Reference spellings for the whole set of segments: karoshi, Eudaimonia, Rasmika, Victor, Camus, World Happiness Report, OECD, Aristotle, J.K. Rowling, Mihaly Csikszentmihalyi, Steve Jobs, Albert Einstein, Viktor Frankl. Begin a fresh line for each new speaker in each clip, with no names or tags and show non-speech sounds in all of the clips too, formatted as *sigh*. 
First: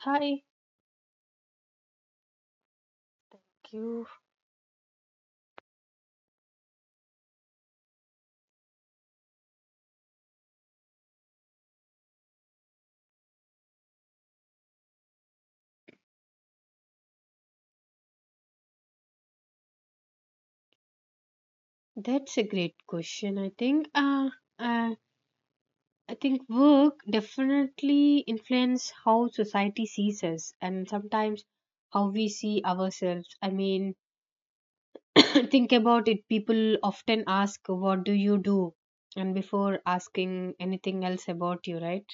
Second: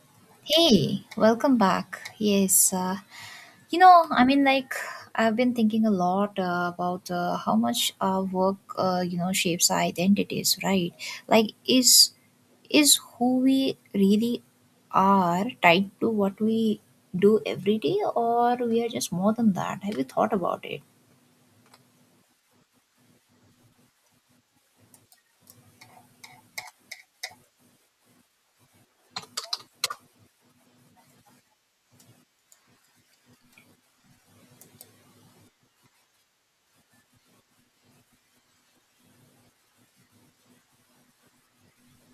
Hi.
Hey, welcome back. Yes,
You.
I mean, like, I've been thinking a lot about how much our work, shapes our identities, right? Like, is who we really are tied to what we do every day, or we are just more than that? Have you thought about it?
That's a great question. Uh, I think work definitely influence how society sees us, and sometimes how we see ourselves. I mean, *coughs* *clears throat* think about it. People often ask, "What do you do?" And before asking anything else about you, right?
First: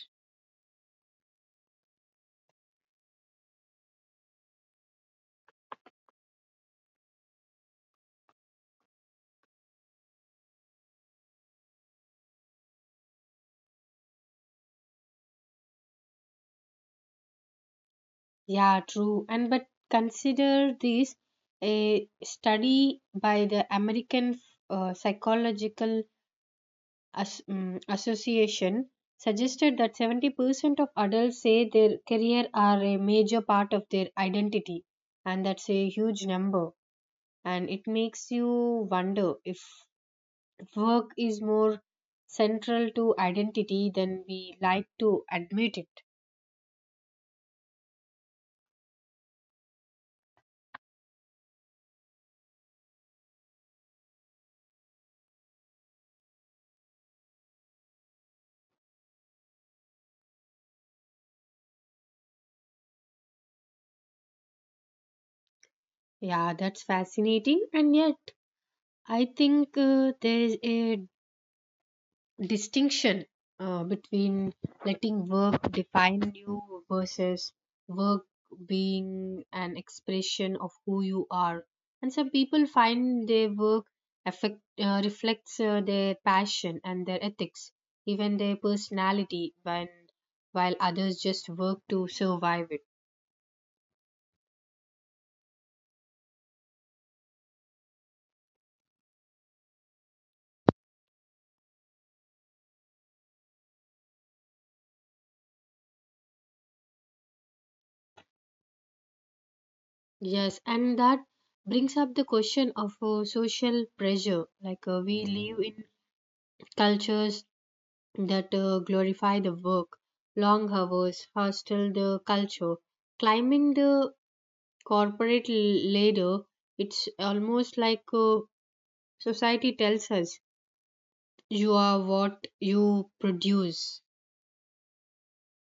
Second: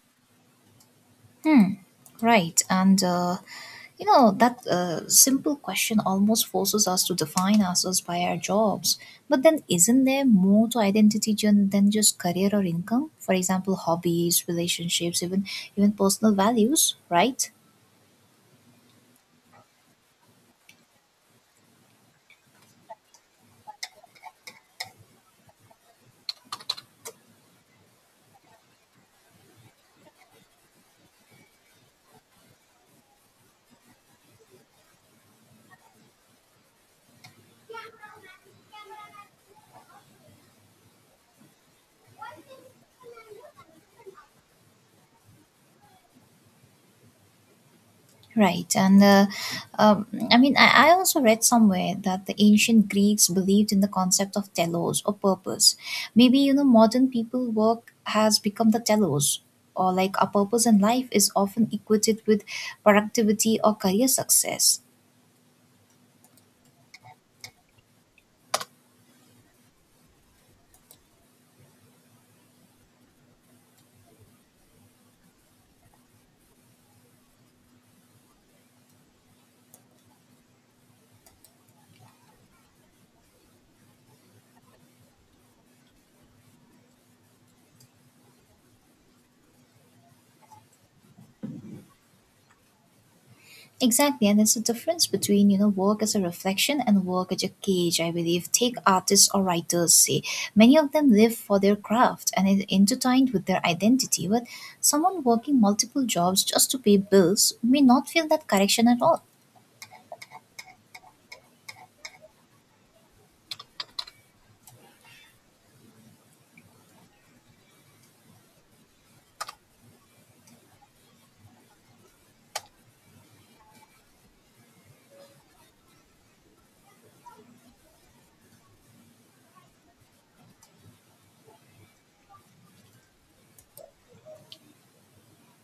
Hmm. Right. And, that simple question almost forces us to define ourselves by our jobs. But then, isn't there more to identity than just career or income? For example, hobbies, relationships, even personal values, right?
Yeah, true. And but consider this, a study by the American psychological Association suggested that 70% of adults say their career are a major part of their identity, and that's a huge number. And it makes you wonder if work is more central to identity than we like to admit it.
Right. And um, I mean, I also read somewhere that the ancient Greeks believed in the concept of telos or purpose. Maybe, modern people work has become the telos, or like our purpose in life is often equated with productivity or career success.
Yeah, that's fascinating, and yet I think there is a distinction between letting work define you versus work being an expression of who you are, and some people find their work reflects their passion and their ethics, even their personality, when while others just work to survive it.
Exactly, and it's the difference between work as a reflection and work as a cage. I believe take artists or writers say many of them live for their craft and it intertwined with their identity. But someone working multiple jobs just to pay bills may not feel that connection at all.
Yes, and that brings up the question of social pressure, like we live in cultures that glorify the work, long hours, hostile the culture. Climbing the corporate ladder, it's almost like society tells us you are what you produce.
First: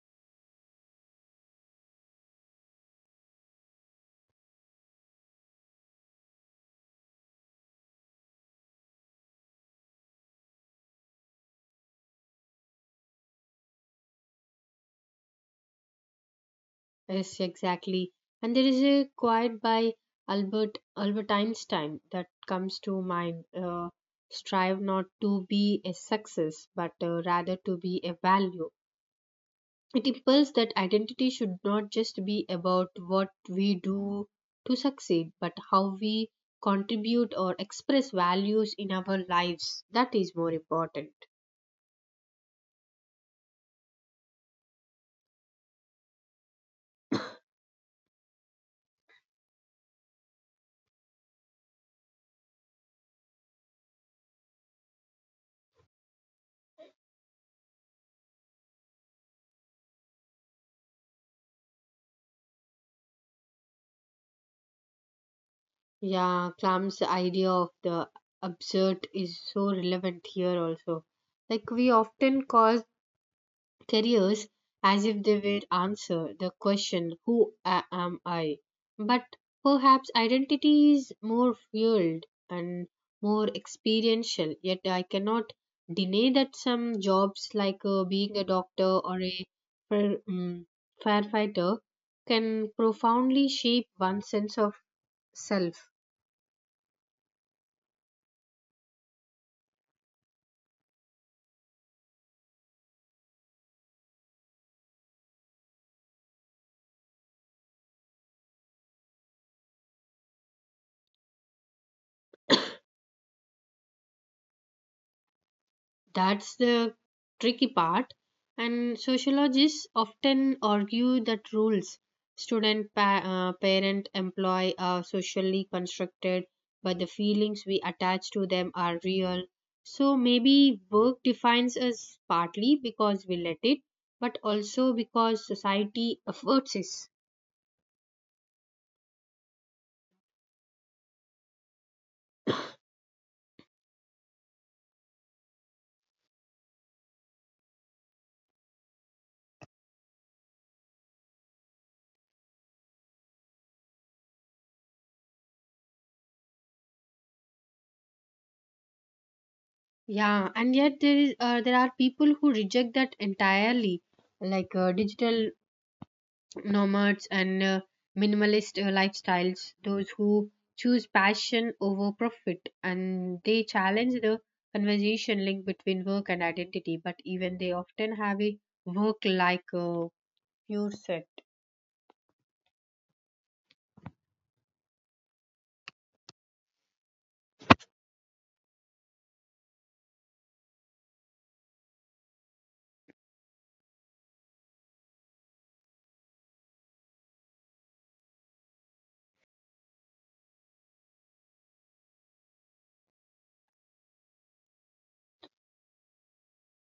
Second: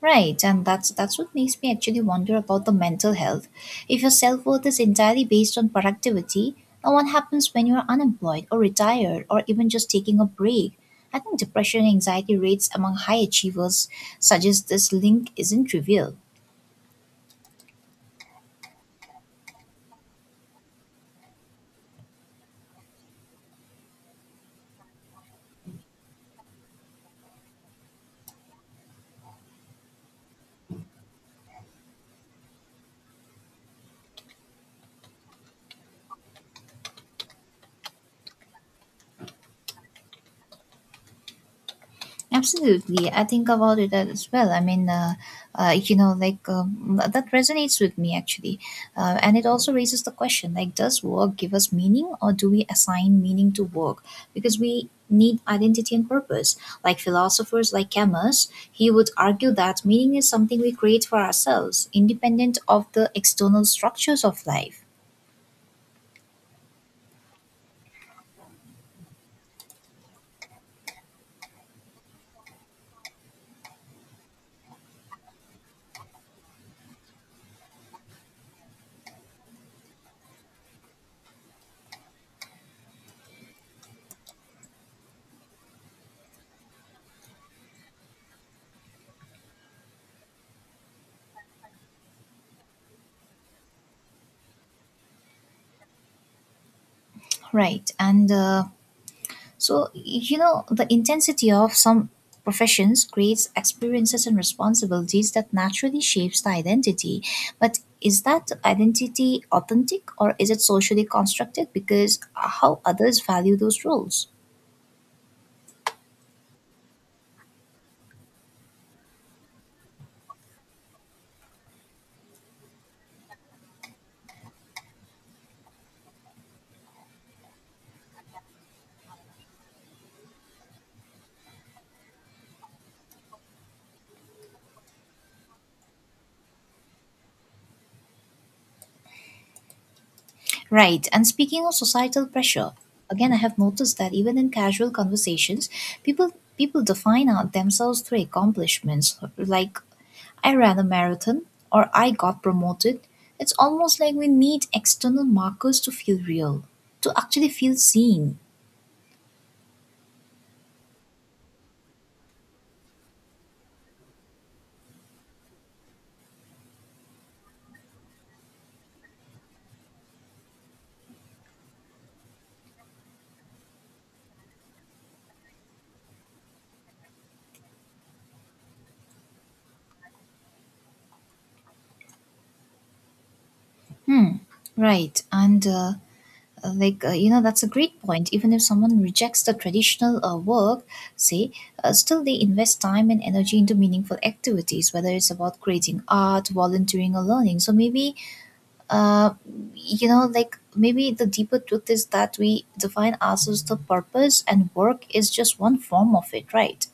Right, and that's what makes me actually wonder about the mental health. If your self worth is entirely based on productivity, now what happens when you are unemployed or retired or even just taking a break? I think depression and anxiety rates among high achievers suggest this link isn't trivial.
Yes, exactly. And there is a quote by Albert Einstein that comes to mind. Strive not to be a success, but rather to be a value. It impels that identity should not just be about what we do to succeed, but how we contribute or express values in our lives. That is more important.
Absolutely, I think about it as well. I mean, like that resonates with me actually, and it also raises the question: like, does work give us meaning, or do we assign meaning to work? Because we need identity and purpose. Like philosophers, like Camus, he would argue that meaning is something we create for ourselves, independent of the external structures of life.
Yeah, Clam's idea of the absurd is so relevant here also. Like, we often cause careers as if they were answer the question who am I, but perhaps identity is more fueled and more experiential, yet I cannot deny that some jobs, like being a doctor or a fire- um, firefighter, can profoundly shape one's sense of self.
Right, and so, the intensity of some professions creates experiences and responsibilities that naturally shapes the identity. But is that identity authentic or is it socially constructed because how others value those roles?
That's the tricky part. And sociologists often argue that rules, student, parent, employee, are socially constructed, but the feelings we attach to them are real. So maybe work defines us partly because we let it, but also because society affords us.
Right. And speaking of societal pressure, again, I have noticed that even in casual conversations, people people define out themselves through accomplishments like I ran a marathon, or I got promoted. It's almost like we need external markers to feel real, to actually feel seen.
Yeah, and yet there is there are people who reject that entirely, like digital nomads and minimalist lifestyles, those who choose passion over profit, and they challenge the conversation link between work and identity, but even they often have a work like pure set.
Hmm, right. And, like, that's a great point. Even if someone rejects the traditional work, say, still they invest time and energy into meaningful activities, whether it's about creating art, volunteering, or learning. So maybe uh, like maybe the deeper truth is that we define ourselves the purpose, and work is just one form of it, right?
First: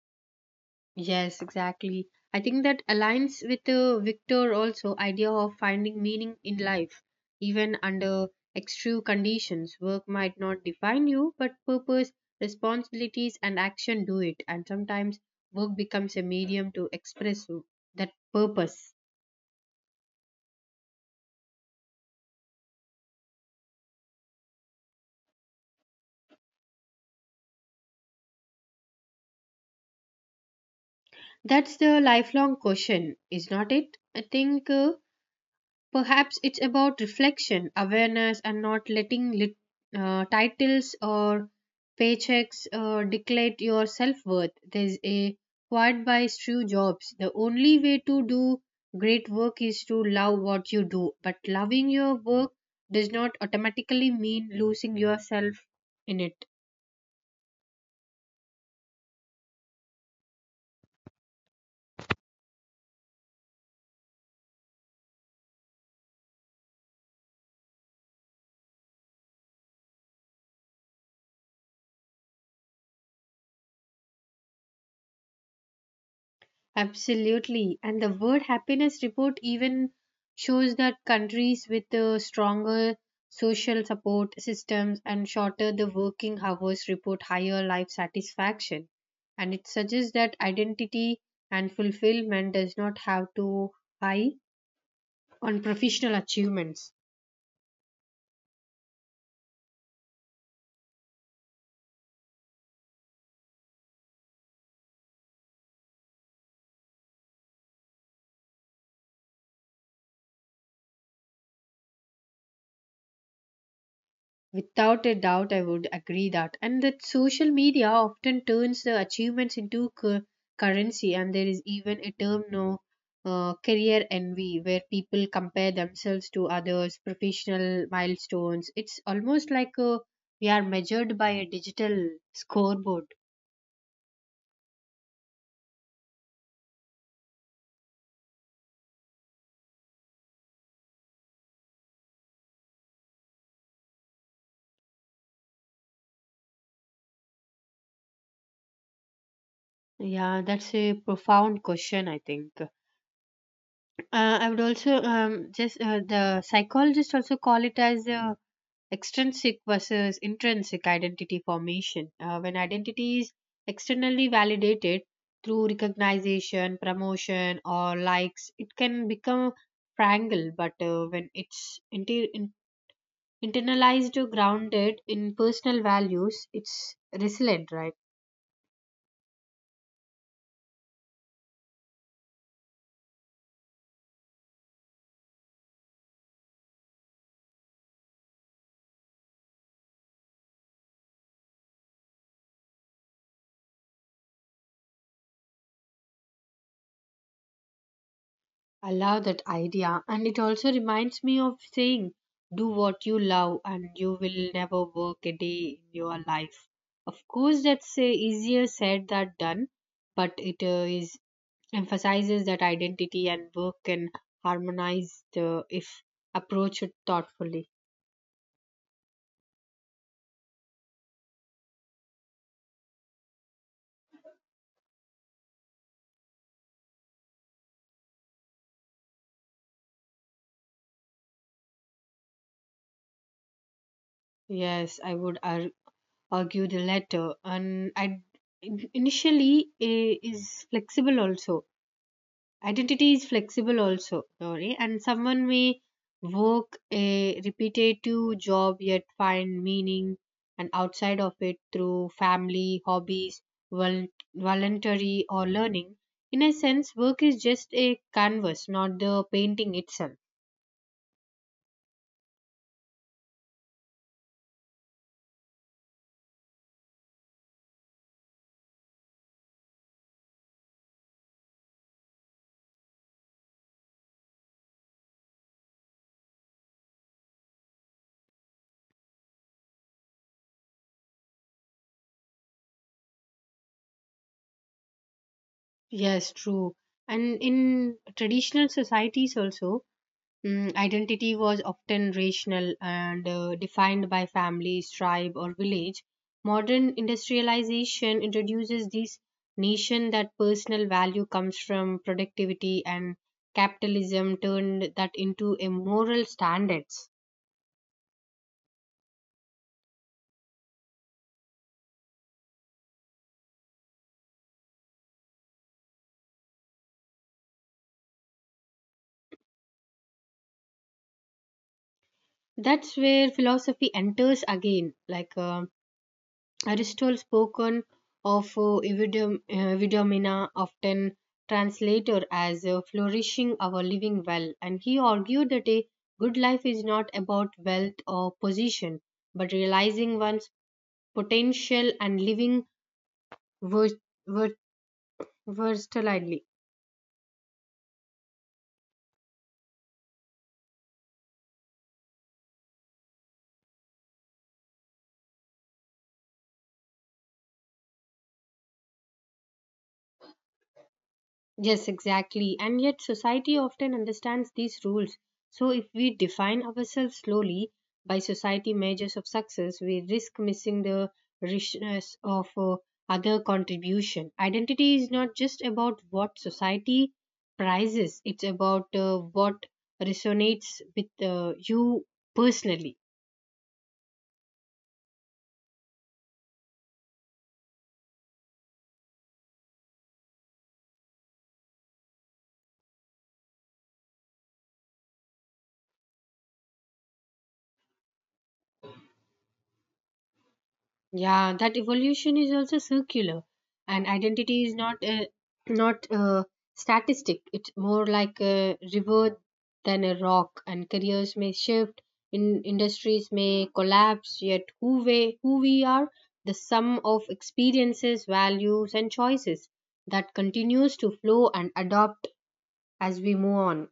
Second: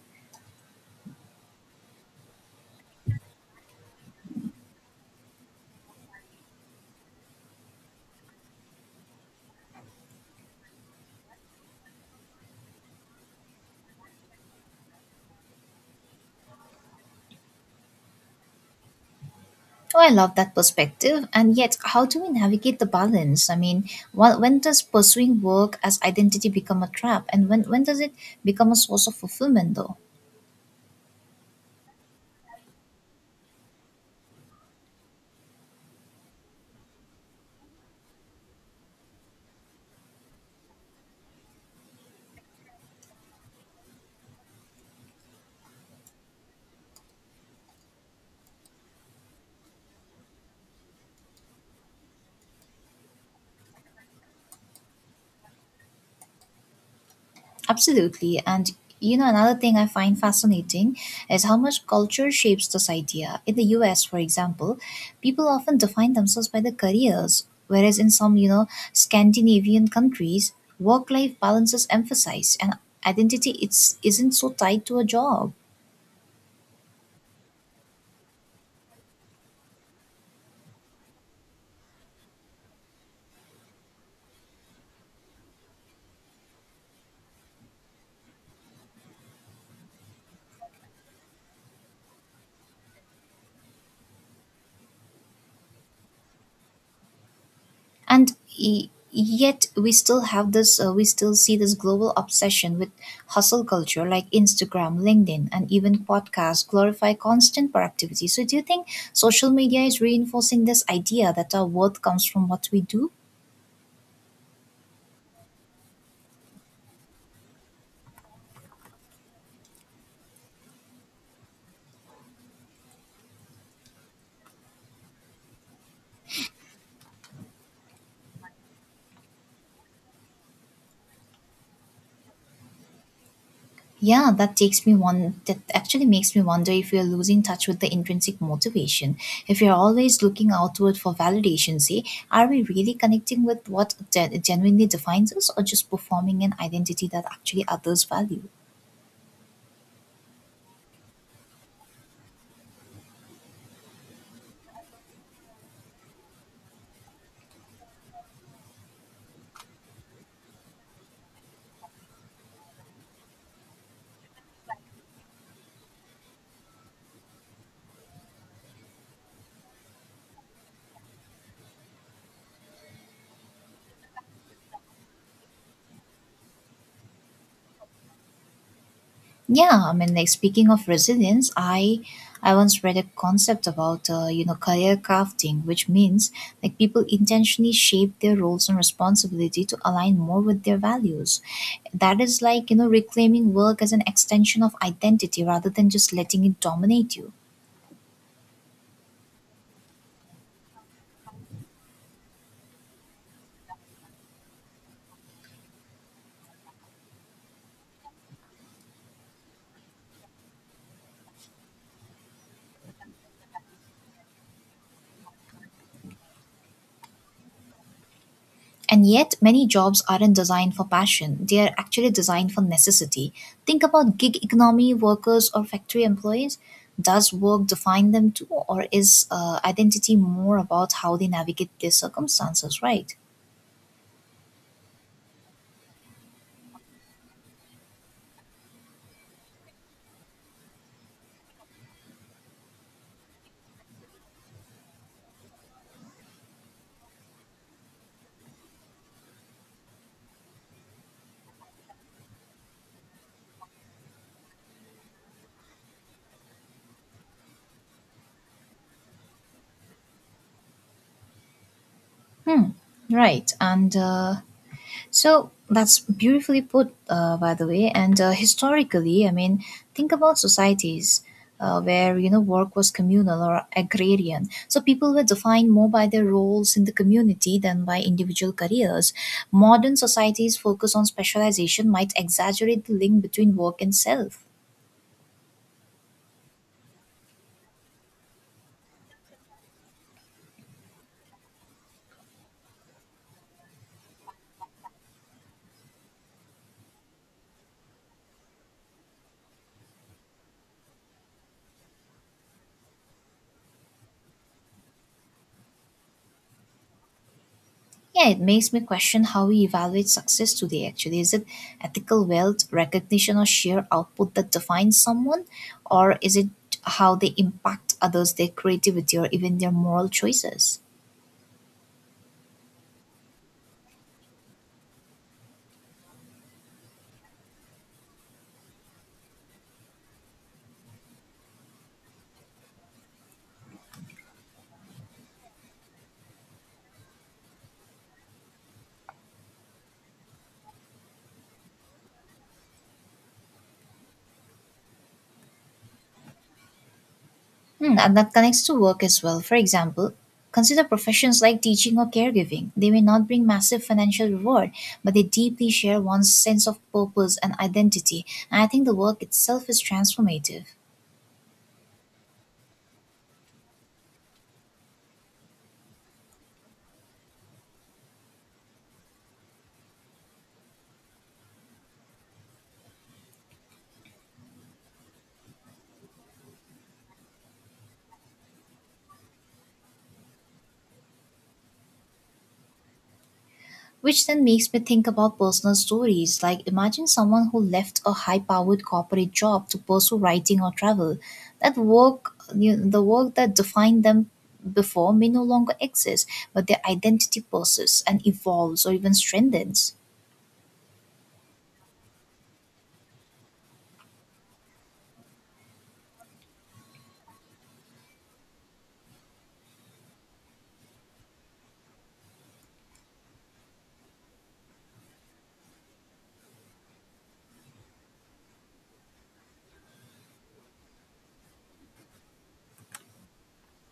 Yes, exactly. I think that aligns with Victor also idea of finding meaning in life, even under extreme conditions. Work might not define you, but purpose, responsibilities, and action do it. And sometimes work becomes a medium to express that purpose.
Oh, I love that perspective. And yet, how do we navigate the balance? I mean, when does pursuing work as identity become a trap, and when does it become a source of fulfillment, though?
That's the lifelong question, is not it? I think. Perhaps it's about reflection, awareness, and not letting titles or paychecks declare your self worth. There's a quote by Steve jobs. The only way to do great work is to love what you do, but loving your work does not automatically mean losing yourself in it.
Absolutely. And another thing I find fascinating is how much culture shapes this idea. In the US, for example, people often define themselves by their careers, whereas in some, Scandinavian countries, work life balance is emphasized and identity it's, isn't so tied to a job.
Absolutely. And the World Happiness Report even shows that countries with stronger social support systems and shorter the working hours report higher life satisfaction. And it suggests that identity and fulfillment does not have to high on professional achievements.
And y- yet we still have this we still see this global obsession with hustle culture like Instagram, LinkedIn, and even podcasts glorify constant productivity. So do you think social media is reinforcing this idea that our worth comes from what we do?
Without a doubt, I would agree that. And that social media often turns the achievements into currency, and there is even a term now, career envy, where people compare themselves to others' professional milestones. It's almost like we are measured by a digital scoreboard.
Yeah, that actually makes me wonder if we are losing touch with the intrinsic motivation. If we are always looking outward for validation, say, are we really connecting with what genuinely defines us, or just performing an identity that actually others value?
Yeah, that's a profound question, I think. I would also just the psychologists also call it as a extrinsic versus intrinsic identity formation. When identity is externally validated through recognition, promotion, or likes, it can become fragile. But when it's internalized, or grounded in personal values, it's resilient, right?
Yeah, I mean, like, speaking of resilience, I once read a concept about career crafting, which means like people intentionally shape their roles and responsibility to align more with their values. That is like reclaiming work as an extension of identity rather than just letting it dominate you.
I love that idea, and it also reminds me of saying, do what you love, and you will never work a day in your life. Of course, that's easier said than done, but it is emphasizes that identity and work can harmonize the, if approached thoughtfully.
And yet, many jobs aren't designed for passion, they are actually designed for necessity. Think about gig economy workers or factory employees. Does work define them too, or is identity more about how they navigate their circumstances, right?
Yes, I would argue the latter, and initially is flexible also. Identity is flexible also, Lori, and someone may work a repetitive job yet find meaning and outside of it through family, hobbies, vol- voluntary, or learning. In a sense, work is just a canvas, not the painting itself.
Hmm, right. And so that's beautifully put, by the way. And historically, I mean, think about societies where work was communal or agrarian. So people were defined more by their roles in the community than by individual careers. Modern societies' focus on specialization might exaggerate the link between work and self.
Yes, true. And in traditional societies also, identity was often rational and defined by families, tribe, or village. Modern industrialization introduces this notion that personal value comes from productivity, and capitalism turned that into a moral standards.
Yeah, it makes me question how we evaluate success today, actually. Is it ethical wealth, recognition, or sheer output that defines someone? Or is it how they impact others, their creativity, or even their moral choices?
That's where philosophy enters again, like. Aristotle spoken of eudaimonia, often translated as flourishing or living well, and he argued that a good life is not about wealth or position, but realizing one's potential and living vers- vers- versatilely.
Hmm, and that connects to work as well. For example, consider professions like teaching or caregiving. They may not bring massive financial reward, but they deeply share one's sense of purpose and identity. And I think the work itself is transformative.
Yes, exactly. And yet, society often understands these rules. So, if we define ourselves slowly by society measures of success, we risk missing the richness of other contribution. Identity is not just about what society prizes, it's about what resonates with you personally.
Which then makes me think about personal stories. Like, imagine someone who left a high powered corporate job to pursue writing or travel. That work, the work that defined them before may no longer exist, but their identity persists and evolves or even strengthens.
Yeah, that evolution is also circular, and identity is not a *clears throat* not a statistic. It's more like a river than a rock, and careers may shift, in industries may collapse. Yet, who we are, the sum of experiences, values, and choices that continues to flow and adopt as we move on.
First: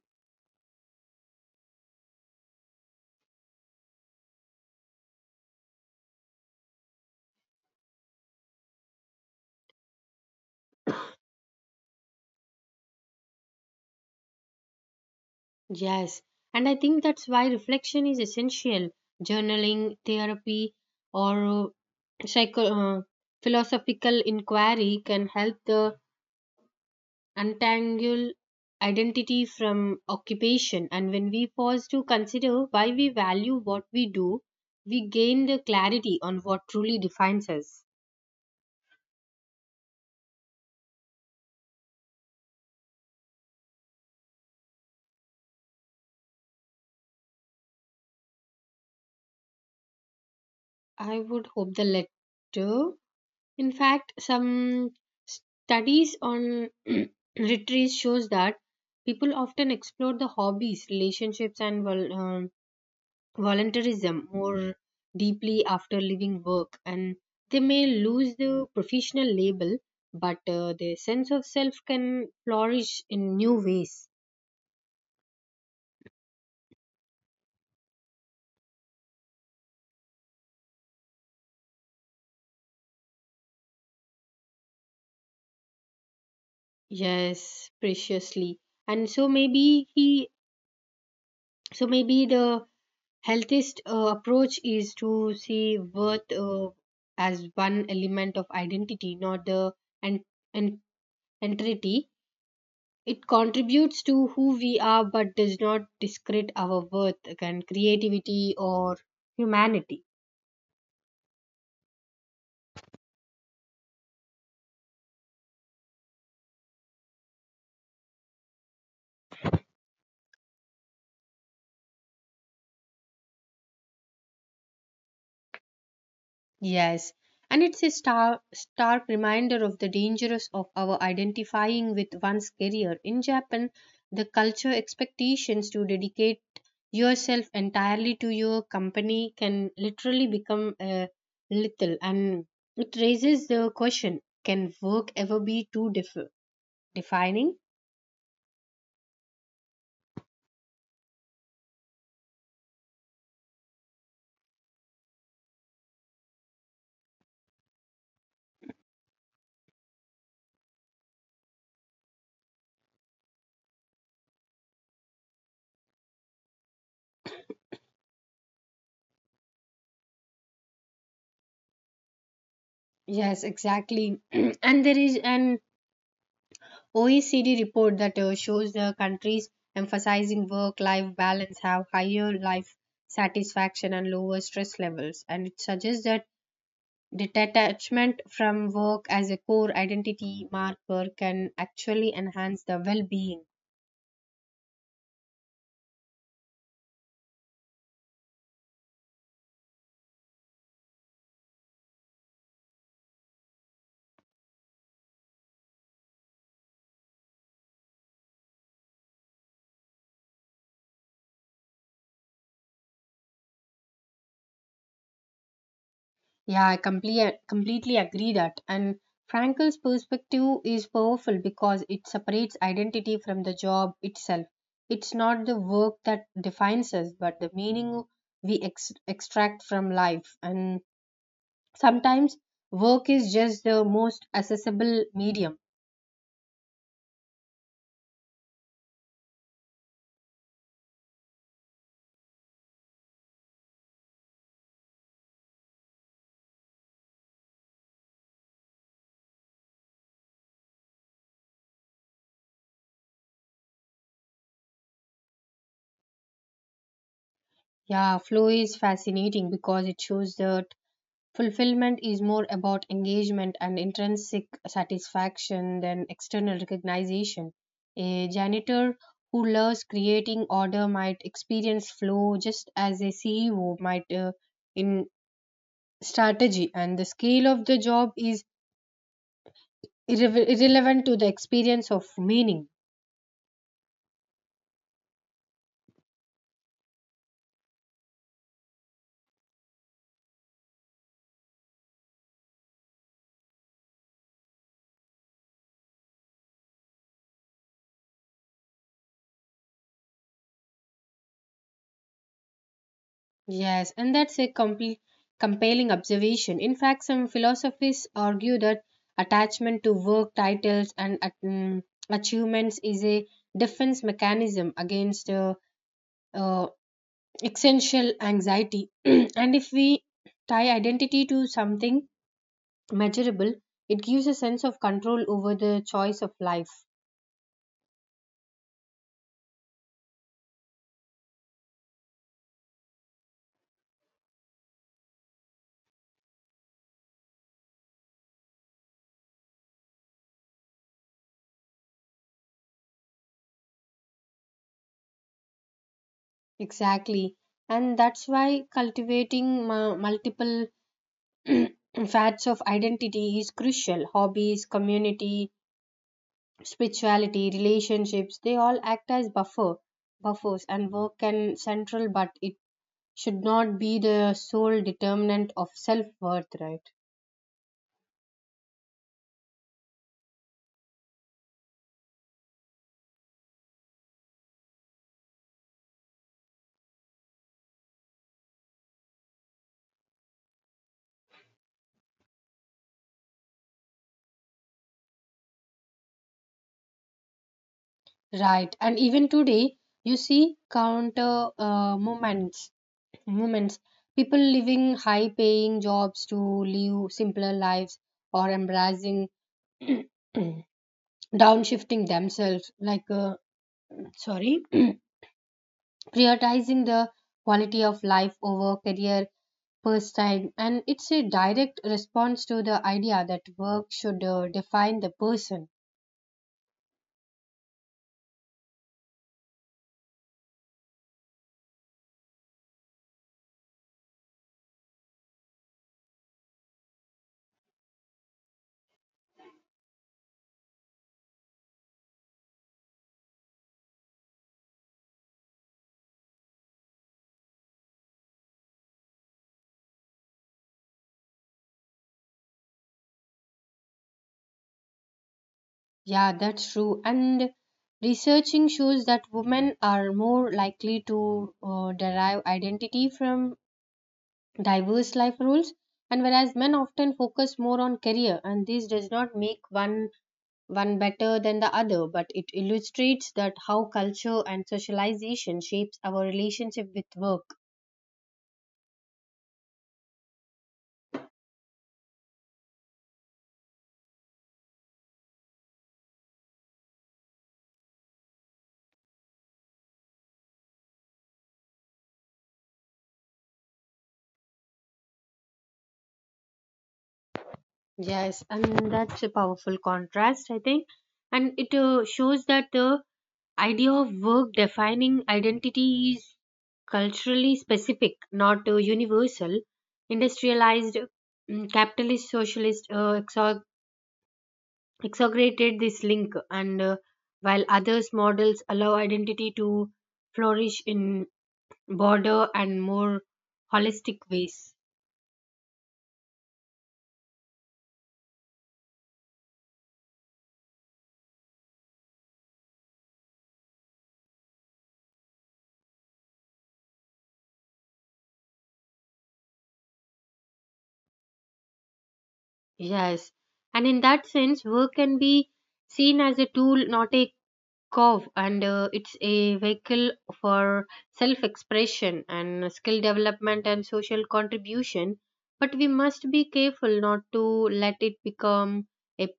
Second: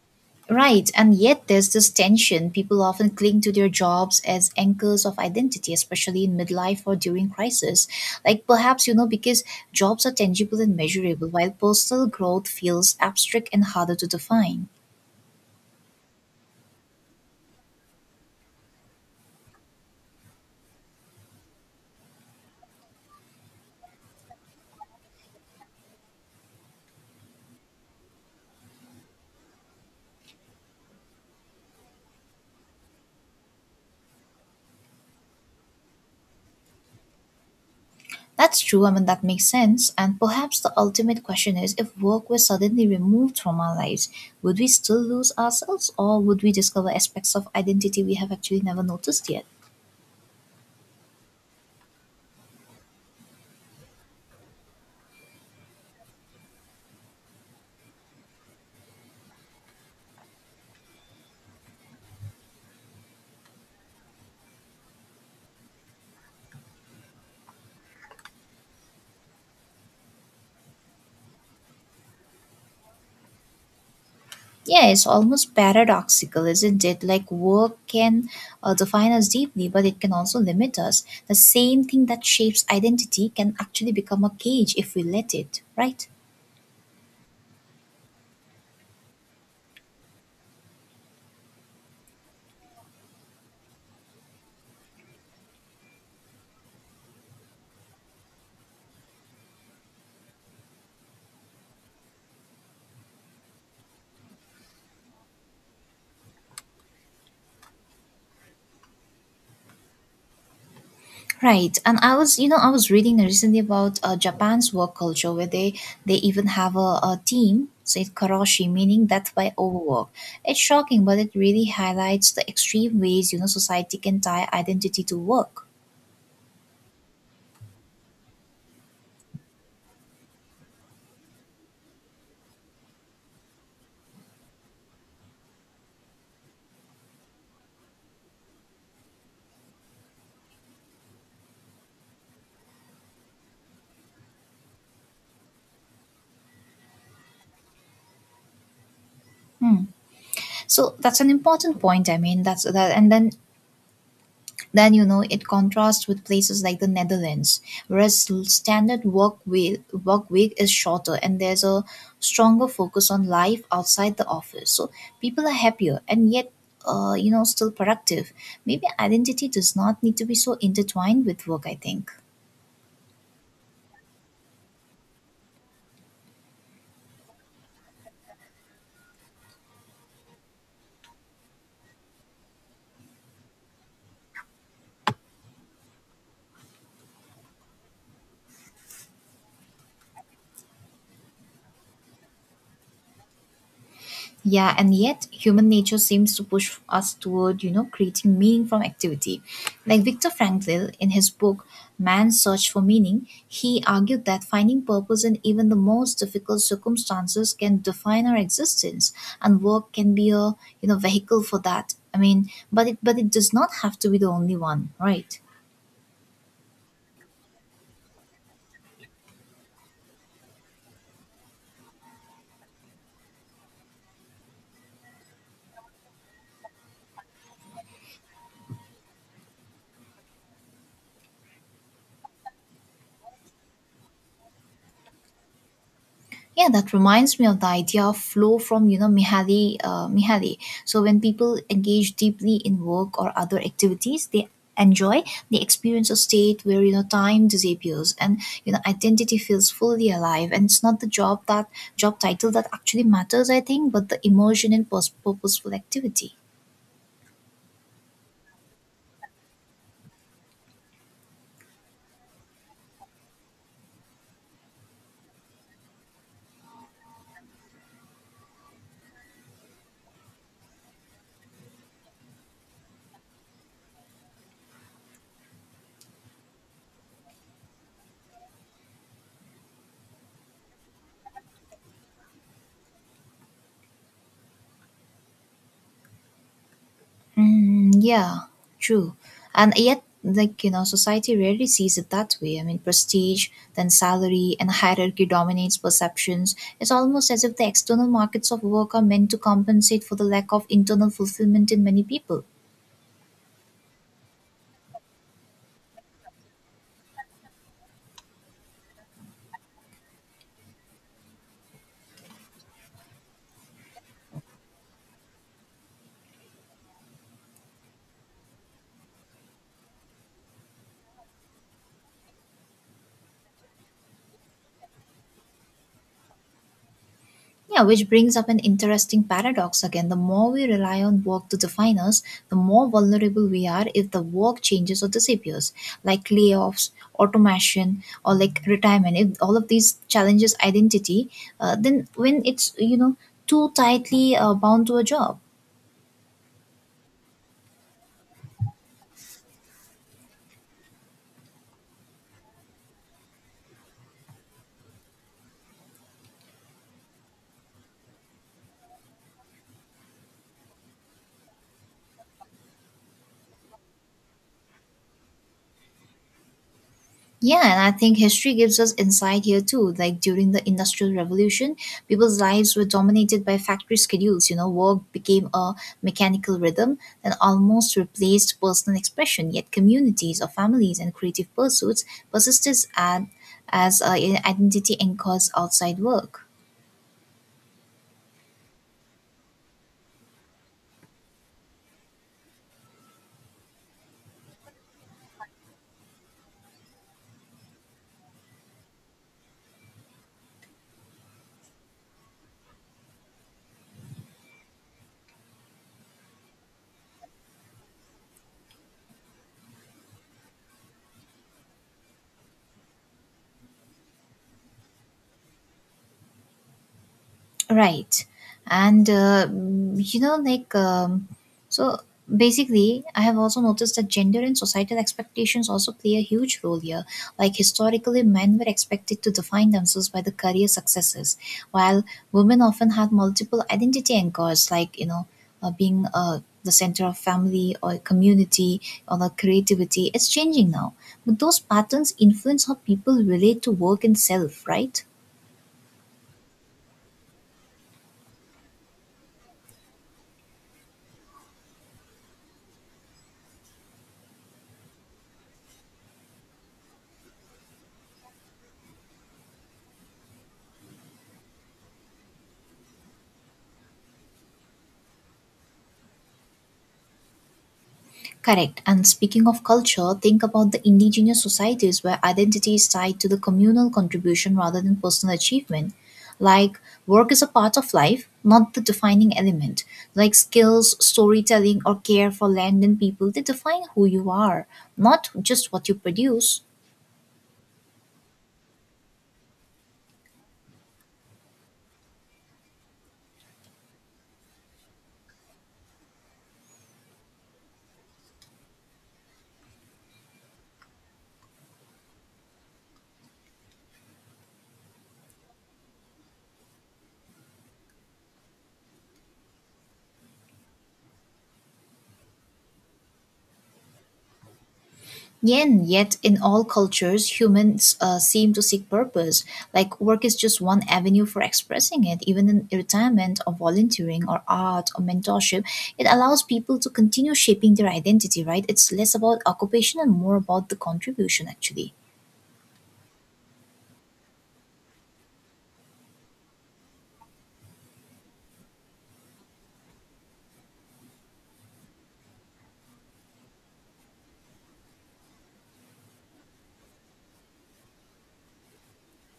Right, and yet there's this tension. People often cling to their jobs as anchors of identity, especially in midlife or during crisis. Like perhaps, because jobs are tangible and measurable, while personal growth feels abstract and harder to define.
Yes, and I think that's why reflection is essential. Journaling, therapy, or psycho- uh, philosophical inquiry can help the untangle identity from occupation, and when we pause to consider why we value what we do, we gain the clarity on what truly defines us.
That's true, I mean, that makes sense. And perhaps the ultimate question is, if work were suddenly removed from our lives, would we still lose ourselves, or would we discover aspects of identity we have actually never noticed yet?
I would hope the latter. In fact, some studies on *clears throat* retreats shows that people often explore the hobbies, relationships, and volunteerism more deeply after leaving work, and they may lose their professional label, but their sense of self can flourish in new ways.
Yeah, it's almost paradoxical, isn't it? Like, work can define us deeply, but it can also limit us. The same thing that shapes identity can actually become a cage if we let it, right?
Yes, preciously. And so maybe he So maybe the healthiest approach is to see worth as one element of identity, not the and and entirety. It contributes to who we are but does not discredit our worth and creativity or humanity.
Right, and I was reading recently about Japan's work culture where they even have a team, say karoshi, meaning death by overwork. It's shocking, but it really highlights the extreme ways society can tie identity to work.
Yes, and it's a stark reminder of the dangers of our identifying with one's career. In Japan, the culture expectations to dedicate yourself entirely to your company can literally become a little, and it raises the question, can work ever be too defining?
Hmm. So that's an important point. I mean, that's that, and then it contrasts with places like the Netherlands, whereas standard work week is shorter and there's a stronger focus on life outside the office. So people are happier, and yet still productive. Maybe identity does not need to be so intertwined with work, I think.
Yes, exactly. *clears throat* And there is an OECD report that shows the countries emphasizing work life balance have higher life satisfaction and lower stress levels. And it suggests that detachment from work as a core identity marker can actually enhance the well being.
Yeah, and yet human nature seems to push us toward, creating meaning from activity. Like Viktor Frankl in his book Man's Search for Meaning, he argued that finding purpose in even the most difficult circumstances can define our existence, and work can be a vehicle for that. I mean, but it does not have to be the only one, right?
Yeah, I completely agree that. And Frankel's perspective is powerful because it separates identity from the job itself. It's not the work that defines us, but the meaning we extract from life. And sometimes work is just the most accessible medium.
Yeah, that reminds me of the idea of flow from Mihaly. So when people engage deeply in work or other activities, they enjoy the experience of state where time disappears and identity feels fully alive, and it's not the job that job title that actually matters, I think, but the immersion in purposeful activity.
Yeah, flow is fascinating because it shows the fulfillment is more about engagement and intrinsic satisfaction than external recognition. A janitor who loves creating order might experience flow just as a CEO might in strategy, and the scale of the job is irrelevant to the experience of meaning.
Mm, yeah, true. And yet, like, society rarely sees it that way. I mean, prestige, then salary, and hierarchy dominates perceptions. It's almost as if the external markets of work are meant to compensate for the lack of internal fulfillment in many people.
Yes, and that's a compelling observation. In fact, some philosophies argue that attachment to work titles and achievements is a defense mechanism against uh, existential anxiety. *clears throat* And if we tie identity to something measurable, it gives a sense of control over the choice of life.
Yeah, which brings up an interesting paradox again. The more we rely on work to define us, the more vulnerable we are if the work changes or disappears, like layoffs, automation, or like retirement. If all of these challenges identity, then when it's too tightly bound to a job.
Exactly. And that's why cultivating multiple *clears throat* facts of identity is crucial. Hobbies, community, spirituality, relationships, they all act as buffers, and work can central, but it should not be the sole determinant of self worth, right?
Yeah, and I think history gives us insight here too. Like during the Industrial Revolution, people's lives were dominated by factory schedules. Work became a mechanical rhythm that almost replaced personal expression. Yet communities or families and creative pursuits persisted as identity anchors outside work.
Right. And even today, you see counter movements, people living high paying jobs to live simpler lives or embracing *clears throat* downshifting themselves, like, sorry. *clears throat* Prioritizing the quality of life over career first time, and it's a direct response to the idea that work should define the person.
Right. And, like, so basically, I have also noticed that gender and societal expectations also play a huge role here. Like, historically, men were expected to define themselves by the career successes, while women often had multiple identity anchors, like, being the center of family or community or the creativity. It's changing now. But those patterns influence how people relate to work and self, right?
Yeah, that's true. And researching shows that women are more likely to derive identity from diverse life roles, and whereas men often focus more on career, and this does not make one better than the other, but it illustrates that how culture and socialization shapes our relationship with work.
Correct. And speaking of culture, think about the indigenous societies where identity is tied to the communal contribution rather than personal achievement. Like, work is a part of life, not the defining element. Like, skills, storytelling, or care for land and people, they define who you are, not just what you produce.
Yes, and that's a powerful contrast, I think. And it shows that the idea of work defining identity is culturally specific, not universal. Industrialized capitalist socialist exaggerated this link, and while others models allow identity to flourish in broader and more holistic ways.
Yen, yet in all cultures, humans seem to seek purpose. Like work is just one avenue for expressing it. Even in retirement or volunteering or art or mentorship, it allows people to continue shaping their identity, right? It's less about occupation and more about the contribution, actually.
Yes, and in that sense, work can be seen as a tool, not a curve and it's a vehicle for self expression and skill development and social contribution, but we must be careful not to let it become a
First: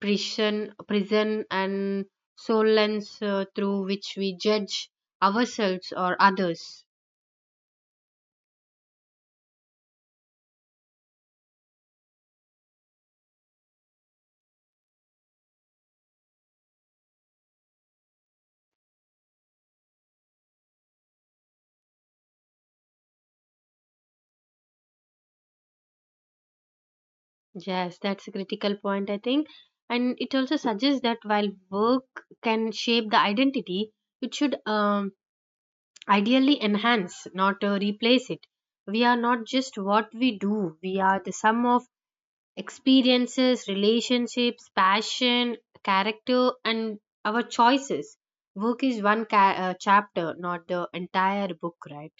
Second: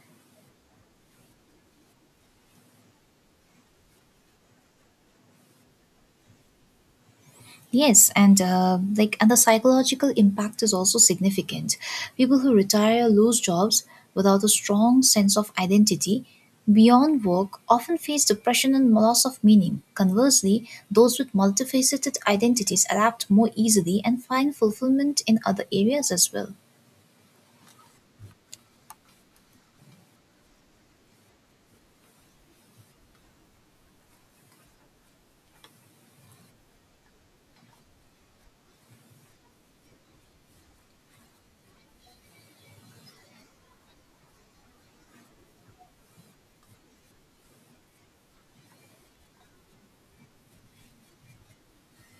prison and sole lens through which we judge ourselves or others.
Yes, and the psychological impact is also significant. People who retire lose jobs without a strong sense of identity beyond work often face depression and loss of meaning. Conversely, those with multifaceted identities adapt more easily and find fulfillment in other areas as well.
Yes, that's a critical point, I think. And it also suggests that while work can shape the identity, it should ideally enhance, not replace it. We are not just what we do, we are the sum of experiences, relationships, passion, character, and our choices. Work is one chapter, not the entire book, right?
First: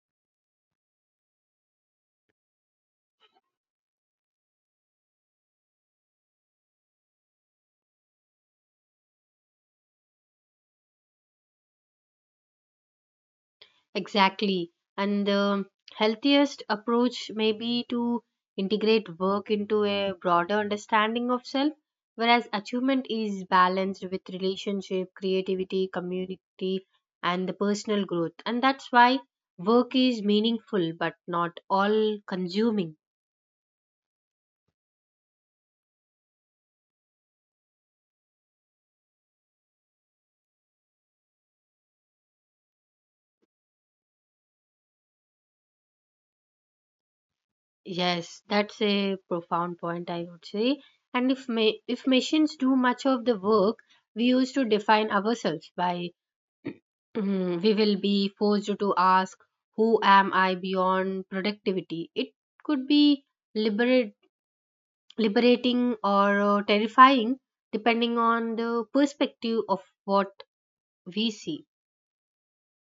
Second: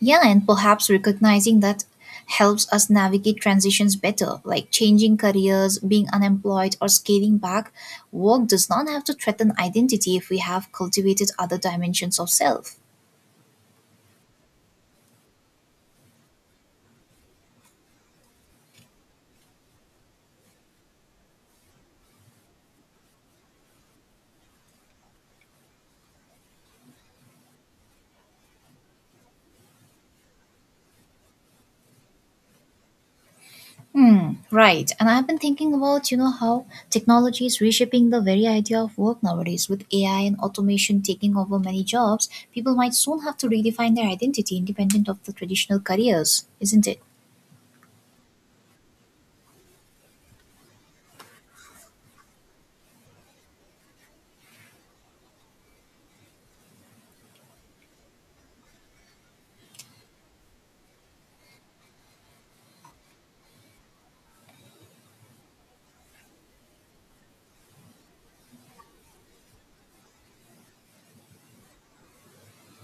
Yeah, and perhaps recognizing that helps us navigate transitions better, like changing careers, being unemployed, or scaling back. Work does not have to threaten identity if we have cultivated other dimensions of self.
Exactly. And the healthiest approach may be to integrate work into a broader understanding of self, whereas achievement is balanced with relationship, creativity, community, and the personal growth. And that's why work is meaningful but not all consuming.
Hmm, right. And I've been thinking about, you know, how technology is reshaping the very idea of work nowadays. With AI and automation taking over many jobs, people might soon have to redefine their identity independent of the traditional careers, isn't it?
Yes, that's a profound point, I would say. And if machines do much of the work we used to define ourselves by. Mhm. We will be forced to ask, who am I beyond productivity? It could be liberate, liberating or terrifying, depending on the perspective of what we see.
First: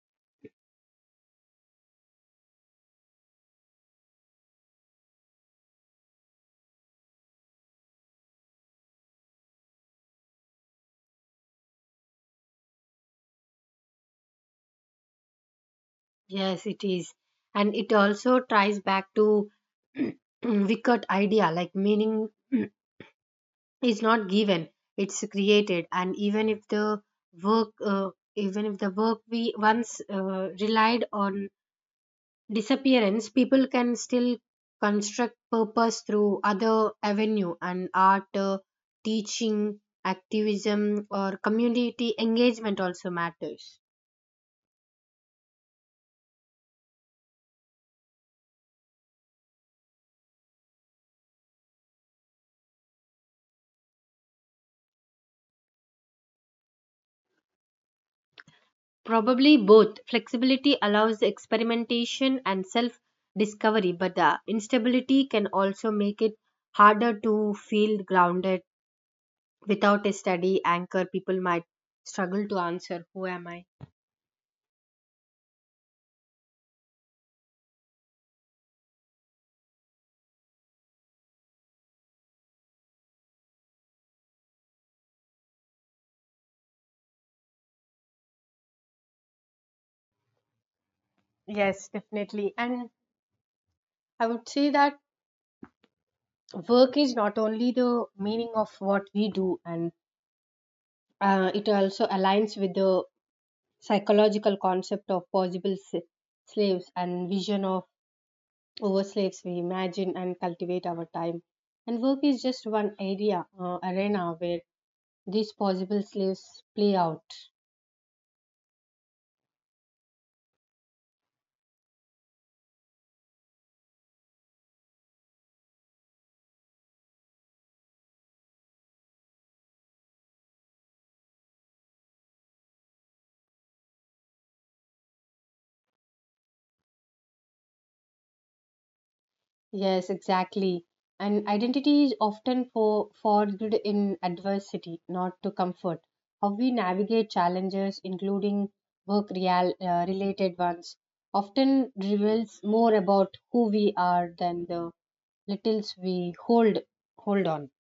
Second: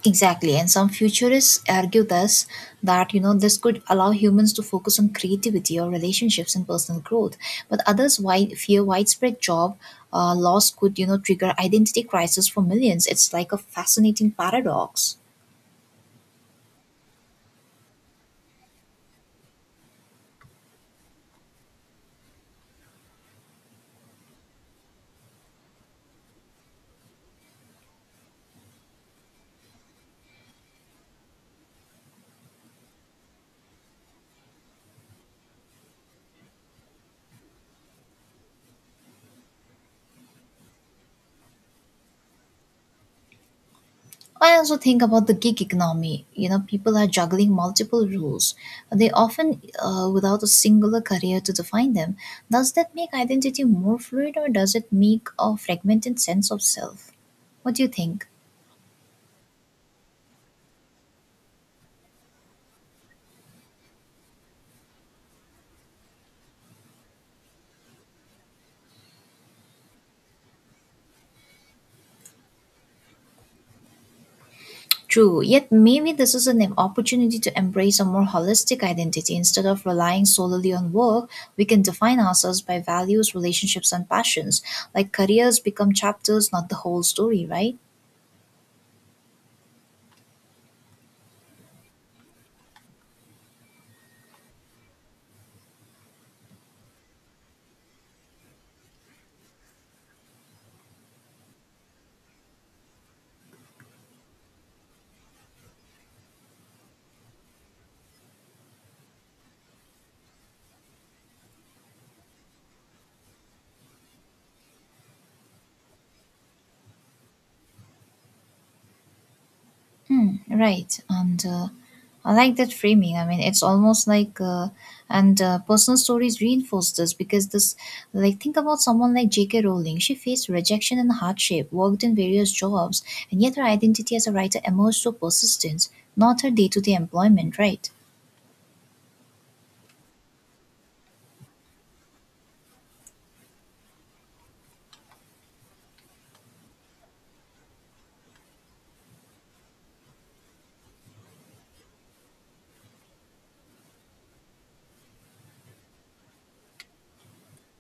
Exactly, and some futurists argue this that you know this could allow humans to focus on creativity or relationships and personal growth, but fear widespread job loss could, you know, trigger identity crisis for millions. It's like a fascinating paradox.
Yes, it is. And it also ties back to *clears throat* wicked idea, like meaning *clears throat* is not given, it's created. And work uh, even if the work we once relied on disappearance, people can still construct purpose through other avenue and art, teaching, activism, or community engagement also matters.
I also think about the gig economy. You know, people are juggling multiple roles. They often without a singular career to define them. Does that make identity more fluid, or does it make a fragmented sense of self? What do you think?
Probably both. Flexibility allows experimentation and self discovery, but the instability can also make it harder to feel grounded. Without a steady anchor, people might struggle to answer, who am I?
True, yet maybe this is an opportunity to embrace a more holistic identity instead of relying solely on work. We can define ourselves by values, relationships, and passions. Like careers become chapters, not the whole story, right?
Yes, definitely. And I would say that work is not only the meaning of what we do, and it also aligns with the psychological concept of slaves and vision of over slaves we imagine and cultivate our time, and work is just one area arena where these possible slaves play out.
Hmm, right. And I like that framing. I mean, it's almost like, and personal stories reinforce this, like, think about someone like J.K. Rowling. She faced rejection and hardship, worked in various jobs, and yet her identity as a writer emerged through persistence, not her day to day employment, right?
Yes, exactly. And identity is often forged in adversity, not to comfort. How we navigate challenges, including related ones, often reveals more about who we are than the littles we hold on.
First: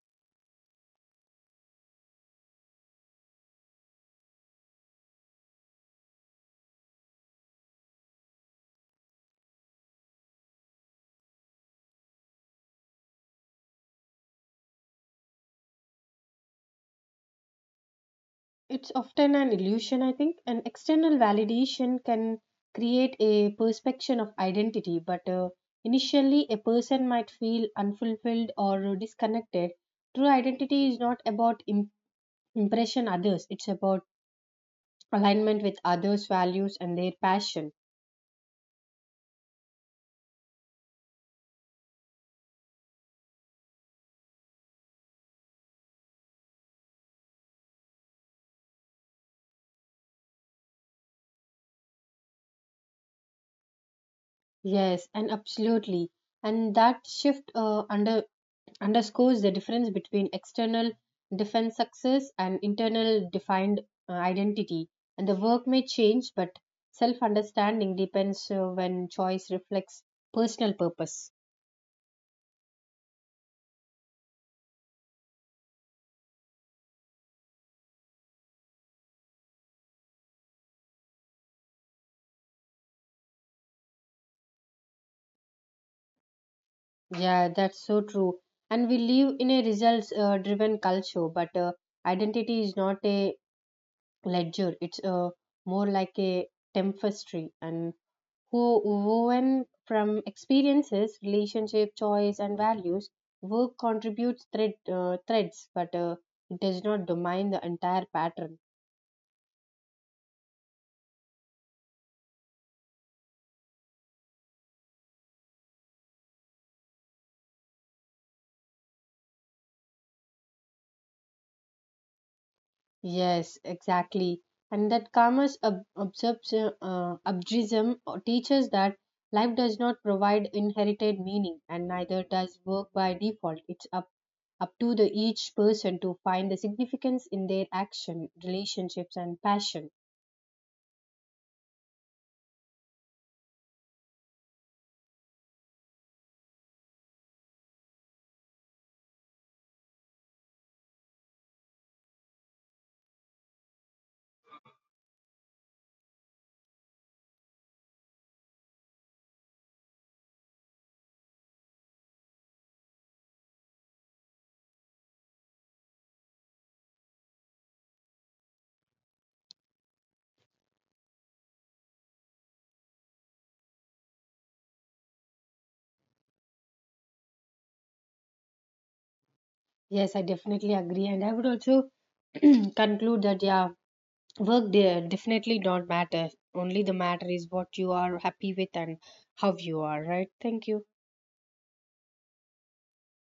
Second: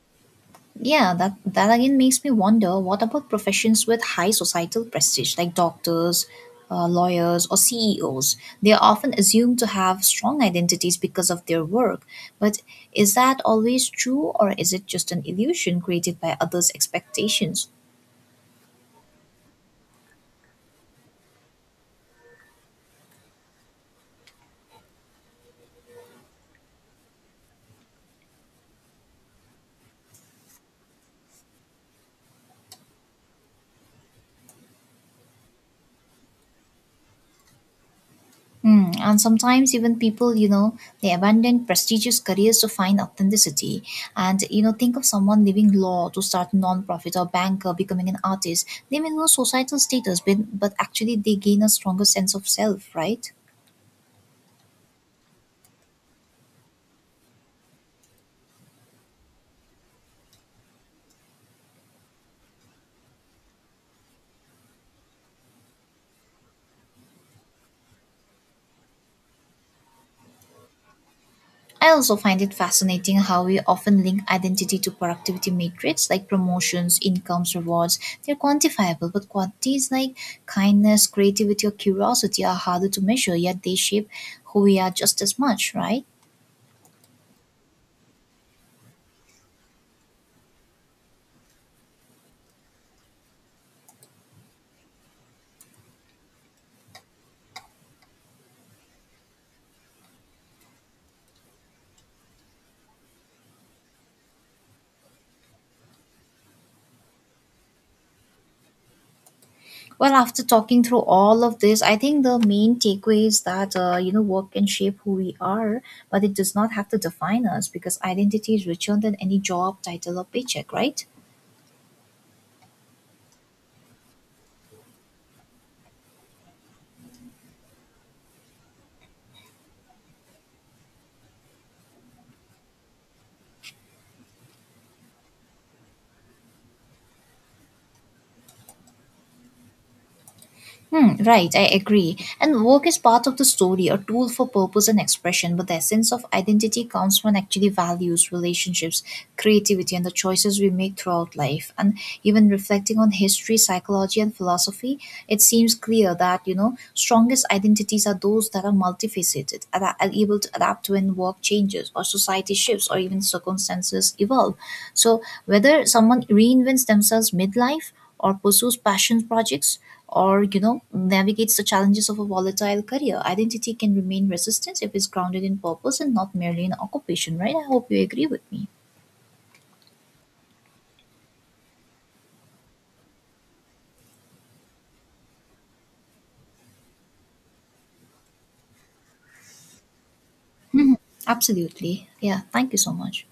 Yeah, that again makes me wonder what about professions with high societal prestige like doctors, lawyers, or CEOs? They are often assumed to have strong identities because of their work. But is that always true, or is it just an illusion created by others' expectations?
It's often an illusion, I think. An external validation can create a perception of identity, but initially a person might feel unfulfilled or disconnected. True identity is not about impression others, it's about alignment with others' values and their passion.
Mm, and sometimes even people, you know, they abandon prestigious careers to find authenticity. And you know, think of someone leaving law to start a non-profit or banker, becoming an artist. They may lose societal status, but actually they gain a stronger sense of self, right?
Yes, and absolutely. And that shift underscores the difference between external defense success and internal defined identity. And the work may change, but self understanding depends when choice reflects personal purpose.
I also find it fascinating how we often link identity to productivity matrix like promotions, incomes, rewards. They're quantifiable, but qualities like kindness, creativity, or curiosity are harder to measure, yet they shape who we are just as much, right?
Yeah, that's so true. And we live in a results driven culture, but identity is not a ledger, it's more like a tapestry. And who woven from experiences, relationship, choice, and values, work contributes threads, but it does not domine the entire pattern.
Well, after talking through all of this, I think the main takeaway is that, you know, work can shape who we are, but it does not have to define us because identity is richer than any job, title, or paycheck, right?
Yes, exactly. And that karma's obsession teaches that life does not provide inherited meaning, and neither does work by default. It's up to the each person to find the significance in their action, relationships, and passion.
Hmm, right, I agree. And work is part of the story, a tool for purpose and expression, but the essence of identity comes when actually values, relationships, creativity, and the choices we make throughout life. And even reflecting on history, psychology, and philosophy, it seems clear that, you know, strongest identities are those that are multifaceted, and are able to adapt when work changes, or society shifts, or even circumstances evolve. So, whether someone reinvents themselves midlife or pursues passion projects or, you know, navigates the challenges of a volatile career, identity can remain resistance if it's grounded in purpose and not merely in occupation, right? I hope you agree with me.
Yes, I definitely agree. And I would also *clears throat* conclude that, yeah, work there definitely don't matter. Only the matter is what you are happy with and how you are, right? Thank you.
Absolutely. Yeah, thank you so much.